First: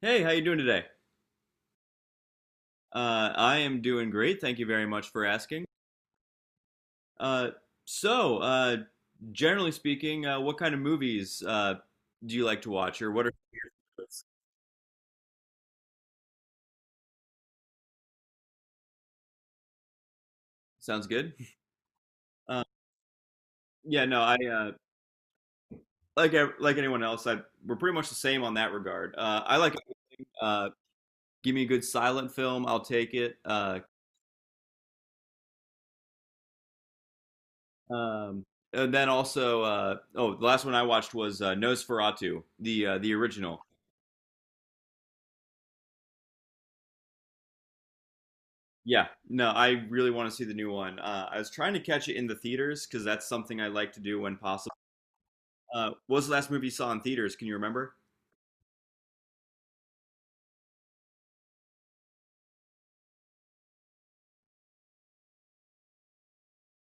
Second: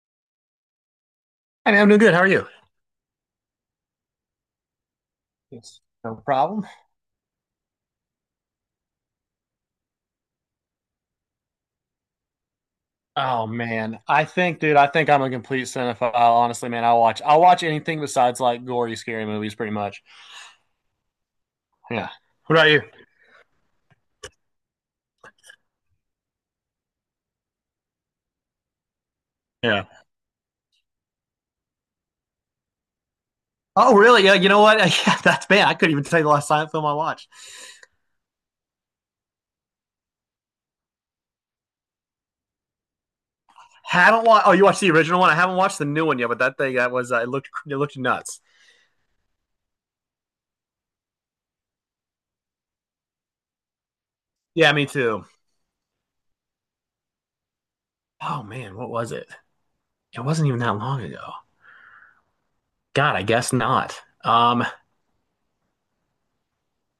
Hey, how you doing today? I mean, I'm doing good. How are you? I am doing great. Thank you very much for asking. Yes, no problem. Uh, so, uh, generally speaking, what kind of movies do you like to watch, or what are Oh man, I think, dude, I think I'm a complete cinephile. Honestly, man, I'll watch anything besides like gory, scary movies, pretty much. sounds good? Yeah. What Uh, about you? yeah, no, I like anyone else. I we're pretty much the same on that regard. I like Yeah. everything. Give me a good silent film, I'll take it. Oh, really? Yeah. You know what? Yeah, that's bad. I couldn't even tell you the last silent film I watched. um, and then also, oh, the last one I watched was Nosferatu, the original. Haven't watched. Oh, you watched the original one. I haven't watched the new one yet, but that thing that was it looked nuts. Yeah, no, I really want to see the new one. I was trying to catch it in the theaters because that's something I like to do when Yeah, possible. me too. What was the last movie you saw in theaters? Can you remember? Oh man, what was it? It wasn't even that long ago. God, I guess not.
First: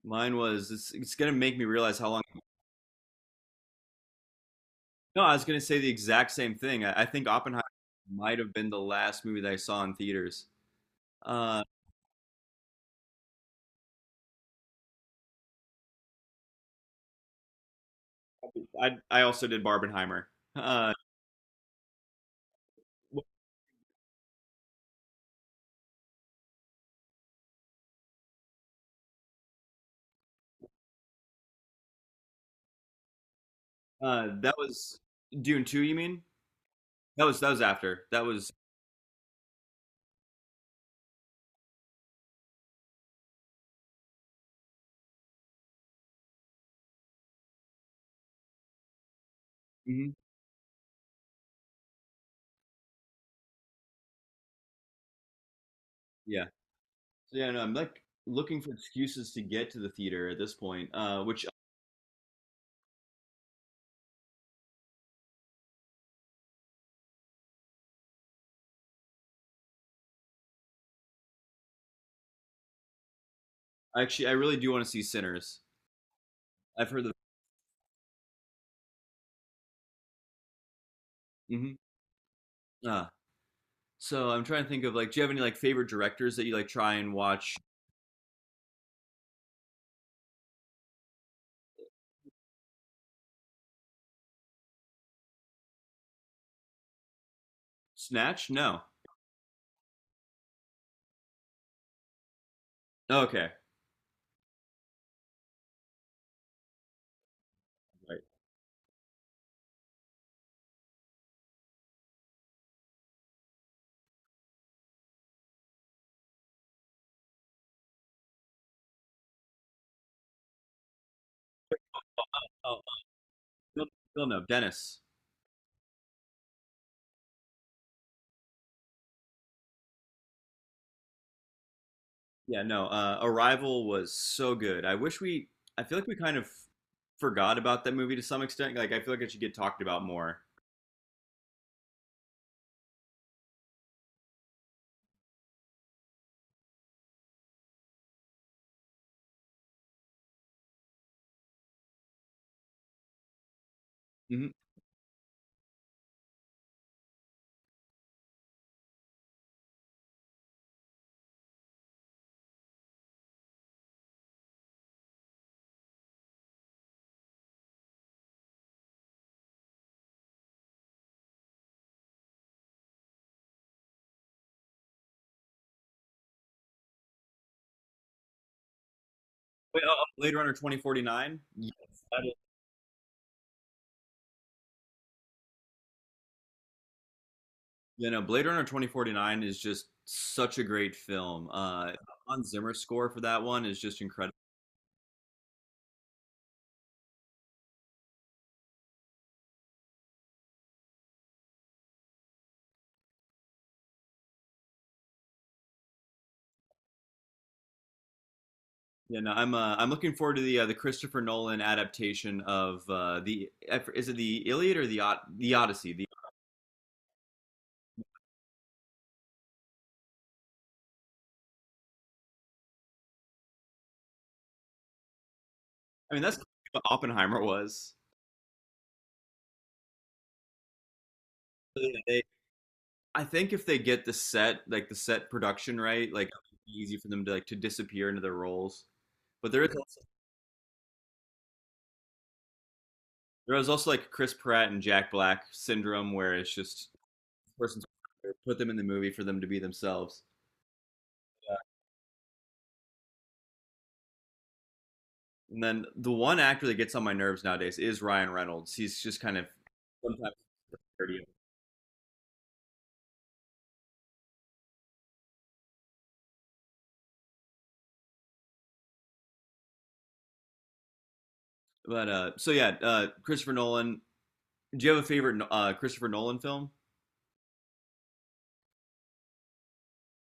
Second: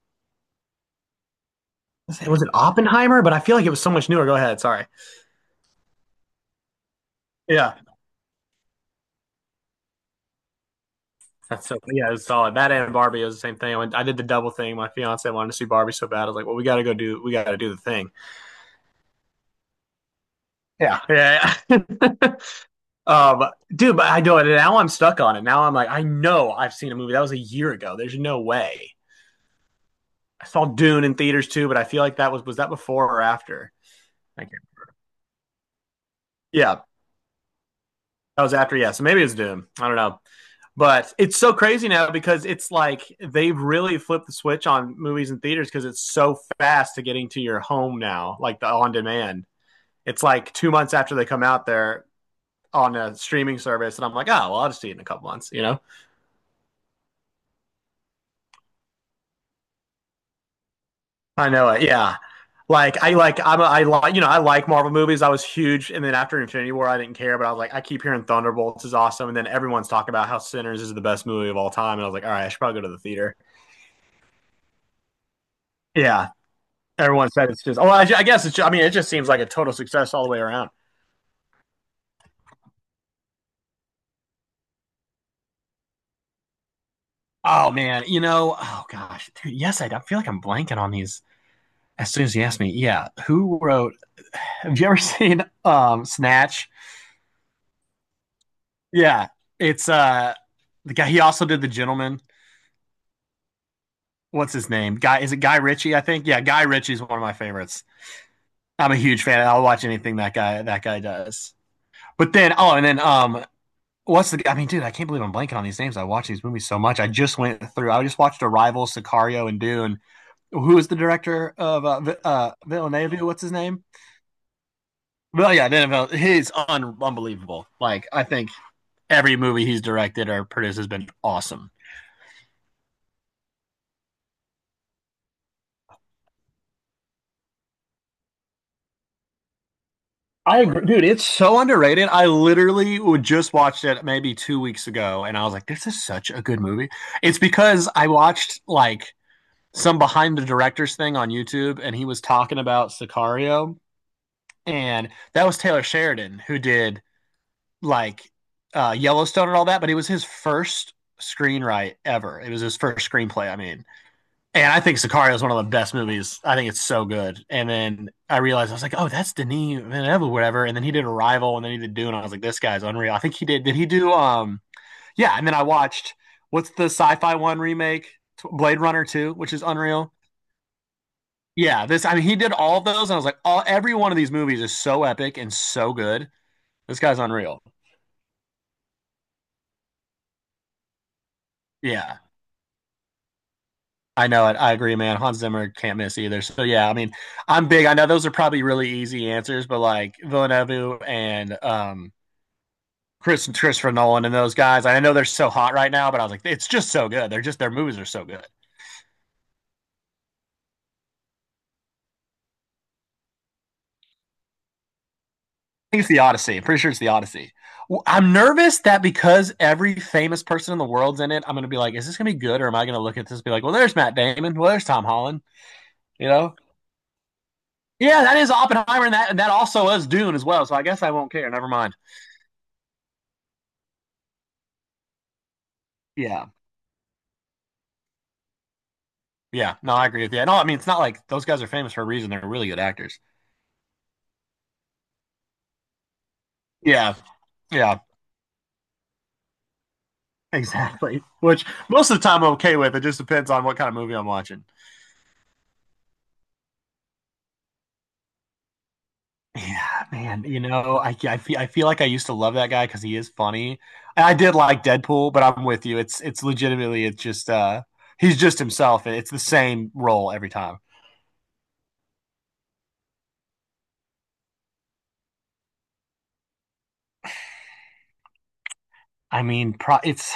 Mine was. It's going to make me realize how long. Was it Oppenheimer? But I feel like it was so much newer. Go ahead. Sorry. No, I was going to say the exact same thing. I think Oppenheimer Yeah. might have been the last movie that I saw in theaters. Uh, That's so yeah, it's solid. That and Barbie was the same thing. I did the double thing. My fiance wanted to see Barbie so bad. I was like, well, we got to do the thing. I also did Barbenheimer. Uh, Yeah. Yeah, yeah. um, dude, but I know it. Now I'm stuck on it. Now I'm like, I know I've seen a movie that was a year ago. There's no way. I saw Dune in theaters too, but I feel like that was that before or after? Thank that you. was Dune two. You mean Yeah, that was after that that was. was after, yeah. So maybe it's Doom. I don't know. But it's so crazy now because it's like they've really flipped the switch on movies and theaters because it's so fast to getting to your home now, like the on demand. Mhm. It's like 2 months after they come out, there on a streaming service, and I'm like, oh, well, I'll just see it in a couple months. Yeah. So yeah, no, I'm like looking for excuses to get to the theater at this point, which I know it, yeah. I'm a, I like I like Marvel movies. I was huge, and then after Infinity War, I didn't care. But I was like, I keep hearing Thunderbolts is awesome, and then everyone's talking about how Sinners is the best movie of all time, and I was like, all right, I should probably go to the theater. actually, I really do want to see Sinners. Yeah, I've heard the. everyone said it's just. Oh, I guess it's. Just, I mean, it just seems like a total success all the way around. hmm Ah, so I'm trying to think of like, do you have any like favorite directors that you like try and watch? Oh man, you know, oh gosh, dude, yes, I feel like I'm blanking on these. As soon as you asked me, yeah, who wrote? Have you ever seen Snatch? Snatch? No. Yeah, it's the guy. He also did The Gentleman. Okay. What's his name? Guy, is it Guy Ritchie? I think. Yeah, Guy Ritchie's one of my favorites. Right. I'm a huge fan. I'll watch anything that guy does. But then, oh, and then what's the? I mean, dude, I can't believe I'm blanking on these names. I watch these movies so much. I just went through. I just watched Arrival, Sicario, and Dune. Who is the director of Oh, Villeneuve? What's his name? you'll, Dennis. Well, yeah, Villeneuve. He's unbelievable. Like, I think every movie he's directed or produced has been awesome. Yeah. No. Arrival was so good. I wish we. I feel like we kind of forgot about that movie to some extent. Like, I feel like it should get talked about more. I agree, dude. It's so underrated. I literally just watched it maybe 2 weeks ago, and I was like, "This is such a good movie." It's because I watched like some behind the directors thing on YouTube, and he was talking about Sicario, hmm and that was Taylor Sheridan who did like Yellowstone and all that, but it was his first screenwrite ever. It was his first screenplay. I mean, and I think Sicario is one of the best movies. I think it's so good. And then I realized I was like, oh, that's Denis Villeneuve, or whatever. And then he did Arrival, and then he did Dune. I was like, this guy's unreal. I think he did. Did he do? Yeah. And then I watched what's the sci-fi one remake, Blade Runner Two, which is Wait, oh, oh, unreal. Blade Runner 2049. Yes. Yeah, this. I mean, that is- he did all of those, and I was like, all every one of these movies is so epic and so good. This guy's unreal. Yeah. No. Blade Runner 2049 is just such a great film. Yeah, Hans Zimmer score for that one is just I incredible. know it. I agree, man. Hans Zimmer can't miss either. So yeah, I mean, I'm big. I know those are probably really easy answers, but like Villeneuve and Christopher Nolan and those guys, I know they're so hot right now, but I was like, it's just so good. They're just their movies are so good. I Yeah, no, I'm looking forward to the Christopher Nolan adaptation of the is it the Iliad or the Od the Odyssey? think The it's the Odyssey. I'm pretty sure it's the Odyssey. Well, I'm nervous that because every famous person in the world's in it, I'm gonna be like, is this gonna be good, or am I gonna look at this and be like, well, there's Matt Damon, well, there's Tom Holland, I mean you that's know? what Oppenheimer was. Yeah, that is Oppenheimer, and that also is Dune as well. So I guess I won't care. Never So, mind. yeah, I think if they get the set like the set production right, like Yeah. it'll be easy for them to like to disappear into their roles. But there is Yeah, no, also, I agree with you. I know. I mean, it's not like those guys are famous for a reason. They're really good actors. There is also like Chris Pratt and Jack Black syndrome where it's just Yeah, person's yeah, put them in the movie for them to be themselves. exactly. Which most of the time I'm okay with. It just depends on what kind of movie I'm watching. And then the one actor that gets on my nerves nowadays is Ryan Reynolds. He's just kind of Yeah, sometimes man. You know, dirty. I feel like I used to love that guy because he is funny. And I did like Deadpool, but I'm with you. It's legitimately it's just he's just himself, it's the same role every time. But yeah, Christopher Nolan. Do you have a favorite no, Christopher Nolan film? I mean,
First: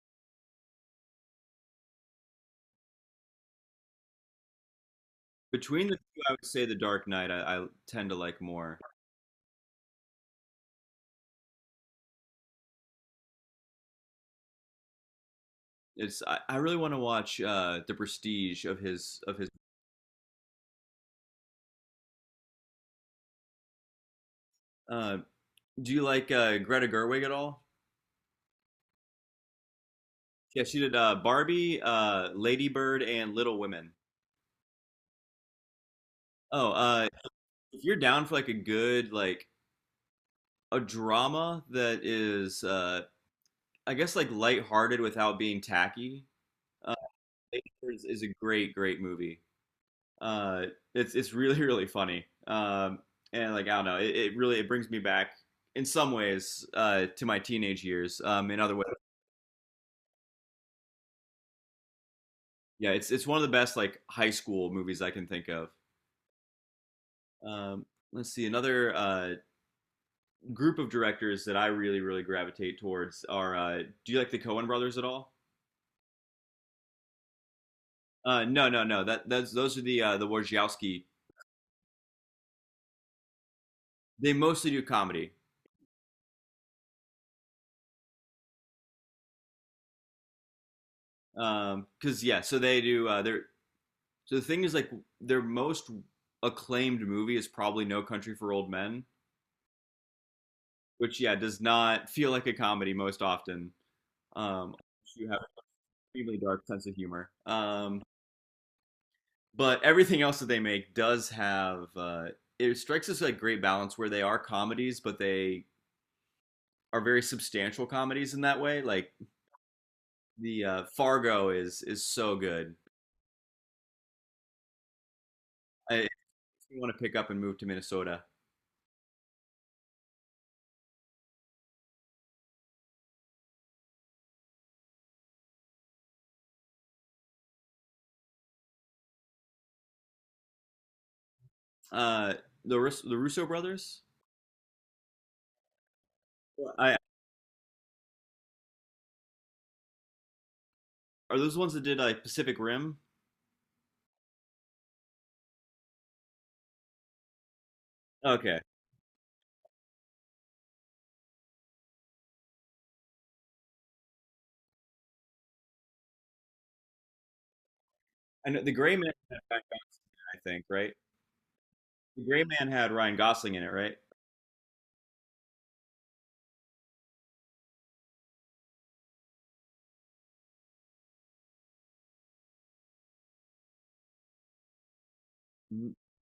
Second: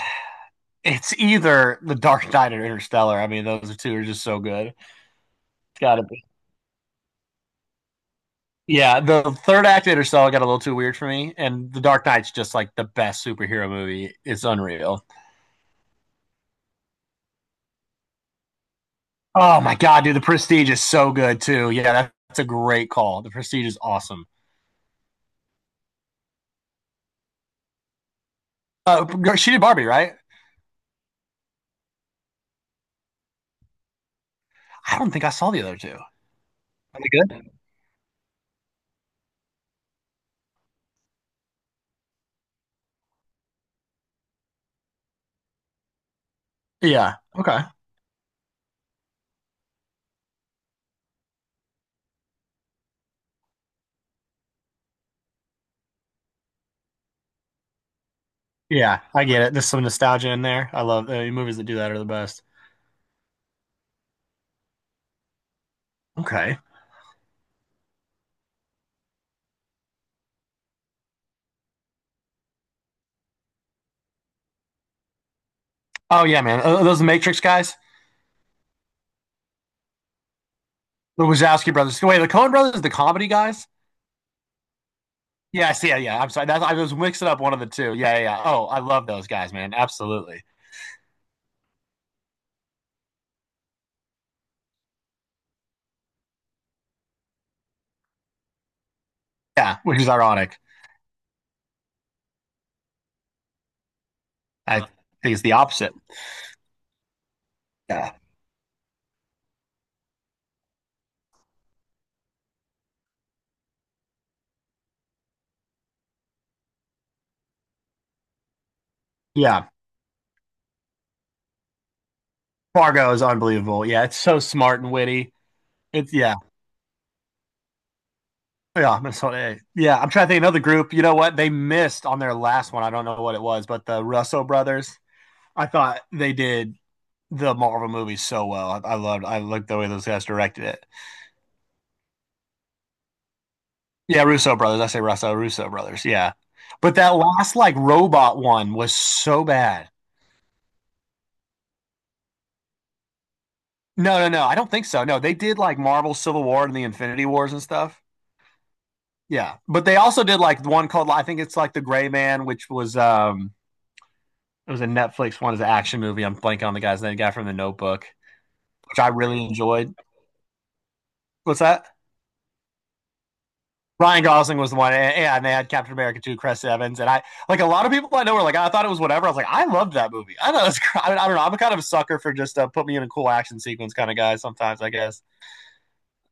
it's either The Dark Knight or Interstellar. I mean, those two are just so good. It's Between the got to two, be. I would say The Dark Knight. I tend to like more. Yeah, the third act of Interstellar got a little too weird for me, and The Dark Knight's just like the best superhero movie. It's unreal. It's I really want to watch The Prestige of his. Oh my god, dude, The Prestige is so good too. Yeah, that's a great call. The Prestige is awesome. Uh, do you like Greta Gerwig at all? She did Barbie, right? Yeah, she did Barbie, Lady Bird, and Little Women. I don't think I saw the other two. Oh, Are uh, they good? if you're down for like a good like a drama that is, I guess like lighthearted without being tacky, uh, Yeah. Okay. Lady Bird is a great great movie. uh, it's really really funny. And like I don't know, it really it brings me back in some ways to my teenage years. In other ways, Yeah, I get it. There's some nostalgia in there. I love movies that do that are the best. yeah, it's one of the best like high school movies I can think of. Okay. Um, let's see, another group of directors that I really really gravitate towards are. Do you like the Coen Brothers at all? Oh yeah, man. Are those the Matrix guys, No, no. That's those are the Wojciechowski. the Wazowski brothers. Wait, the Coen brothers, the comedy guys. They mostly do comedy. Yes, yeah, yeah. I'm sorry. That's, I was mixing up one of the two. Yeah, yeah, yeah. Oh, I love those guys, man. Absolutely. Cause yeah, so they do. They're so the thing is, like, their most acclaimed movie is probably No Country for Old Men, Yeah, which is ironic. which yeah does not feel like a comedy most often. Um, I think you have it's an the opposite. extremely dark sense of humor. Yeah. But everything else that they make does have it strikes us like great balance where they are comedies, but they are very substantial comedies in that way. Like Yeah. the Fargo is so good. Fargo is unbelievable. Yeah, it's so smart and witty. If It's yeah. want to pick up and move to Minnesota, Yeah, that's what yeah. I'm trying to think of another group. You know what? They missed on their last one. I don't know what it was, but the Russo brothers. I thought they did the Marvel movies so well. I loved I liked the way those guys directed it. uh, the Russo brothers. Yeah, Russo brothers. I say Russo, Russo brothers. Yeah. I, But that last like robot one was so bad. Are those the ones that did like Pacific Rim? No, no, no. I don't think so. No, they did like Marvel Civil War and the Infinity Wars and stuff. Okay, Yeah. But they also did like one called I think it's like The Gray Man, which was it was a Netflix one, is an action movie. I'm blanking on the guy's name, the guy from the notebook, I know the Gray which I Man. Had really Ryan enjoyed. Gosling in it, I think right. What's that? The Gray Man had Ryan Gosling in it, right? Ryan Gosling was the one, and, they had Captain America 2, Chris Evans, and I like a lot of people I know were like, I thought it was whatever. I was like, I loved that movie. I thought it was. I, mean, I don't know. I'm a kind of a sucker for just put me in a cool action sequence kind of guy sometimes, I guess.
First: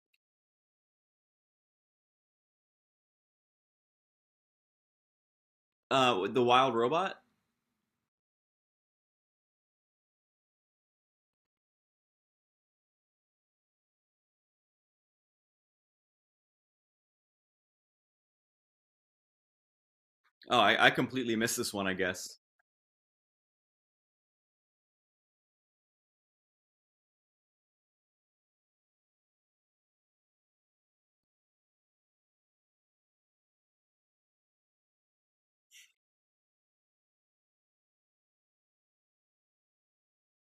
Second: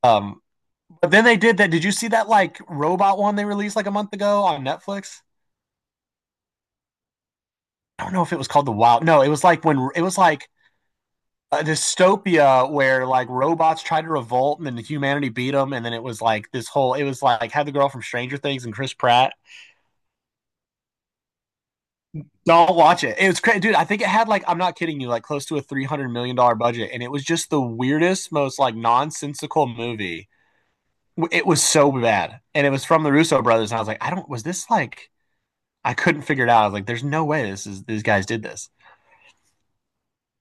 Um, but then they did that. Did you see that like robot one they released like a month ago on Netflix? The Wild Robot. I don't know if it was called The Wild. No, it was like when it was like a dystopia where like robots tried to revolt and then humanity beat them, and then it was like this whole. It was like had the girl from Stranger Things and Chris Pratt. Oh, I completely missed this one. I guess. Don't watch it. It was crazy, dude. I think it had like I'm not kidding you, like close to a $300 million budget, and it was just the weirdest, most like nonsensical movie. It was so bad, and it was from the Russo brothers. And I was like, I don't. Was this like? I couldn't figure it out. I was like, there's no way this is these guys did this.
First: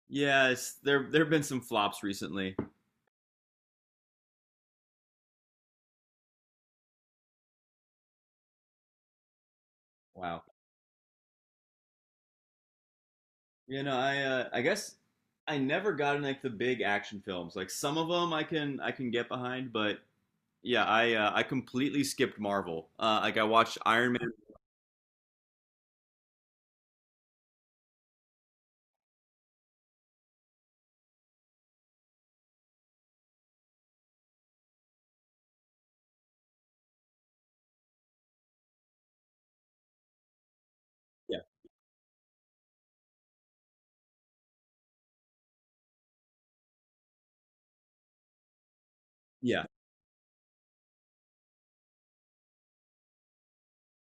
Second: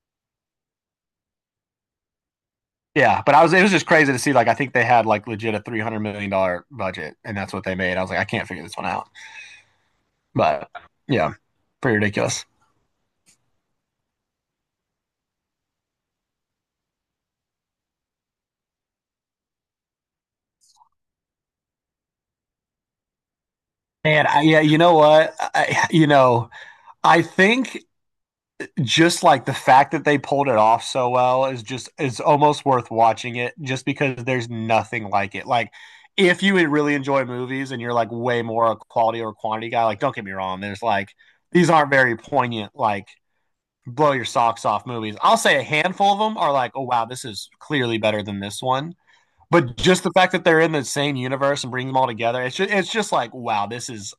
Yeah, it's there there have been some flops recently. Yeah, but I was. It was just crazy to see. Like, I think they had like legit a $300 million budget, and that's what they made. I was like, I can't figure this one out. Wow. But yeah, pretty ridiculous. You know, I guess I never got in like the big action films. Like some of them I can get behind, but yeah, I completely skipped Marvel. Like I watched Iron And Man. Yeah, you know what? You know, I think just like the fact that they pulled it off so well is just is almost worth watching it just because there's nothing like it. Like if you would really enjoy movies and you're like way more a quality or quantity guy, like don't get me wrong, there's like Yeah, these aren't very poignant like blow your socks off movies. I'll say a handful of them are like, oh wow, this is clearly better than this one, yeah. but just the fact that they're in the same universe and bring them all together, it's just like, wow, this is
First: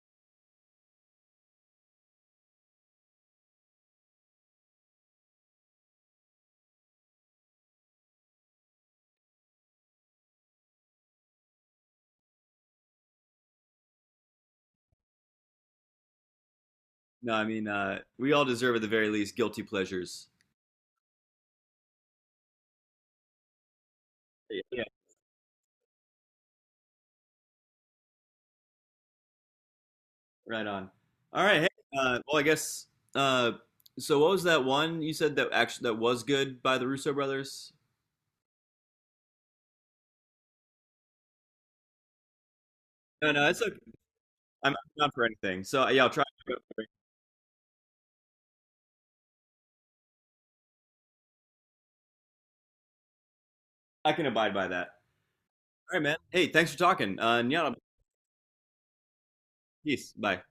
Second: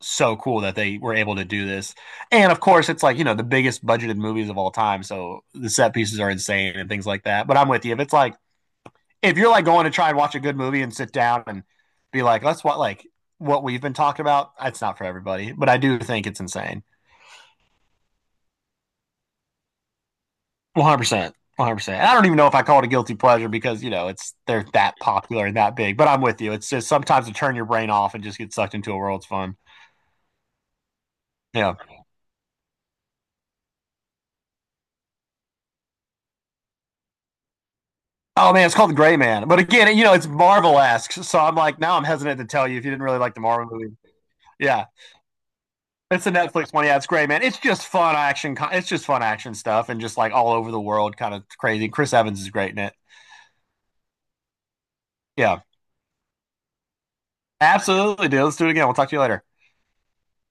so cool that they were able to do this. And of course, it's like, you know, the biggest budgeted movies of all time. So the set pieces are insane and things like that. But I'm with you. If it's like, if you're like going to try and watch a good movie and sit down and be like, let's what, like, what we've been talking about, it's not for everybody. But I do think it's insane. No, I mean we all deserve at the very least guilty pleasures. 100%, 100%. And I don't even know if I call it a guilty pleasure because you know it's Yeah, they're yeah, that popular and that big. But I'm with you. It's just sometimes to turn your brain off and just get sucked into a world's fun. right on. All right. Hey, Yeah. uh, well, I guess. Uh, so what was that one you said that actually that was good by the Russo brothers? Oh man, it's called the Gray Man. But again, you know, it's Marvel esque. So I'm like, now I'm hesitant to tell you if you didn't really No, like the no, it's Marvel okay. movie. I'm Yeah. not for anything. So yeah, I'll try. It's a Netflix one. Yeah, it's great, man. It's just fun action. It's just fun action stuff and just like all over the world, kind of crazy. Chris Evans is great in it. I can abide by that. All Yeah, right, man. Hey, thanks for talking. And yeah, absolutely, dude. Let's do it again. We'll talk to you later. peace. Bye.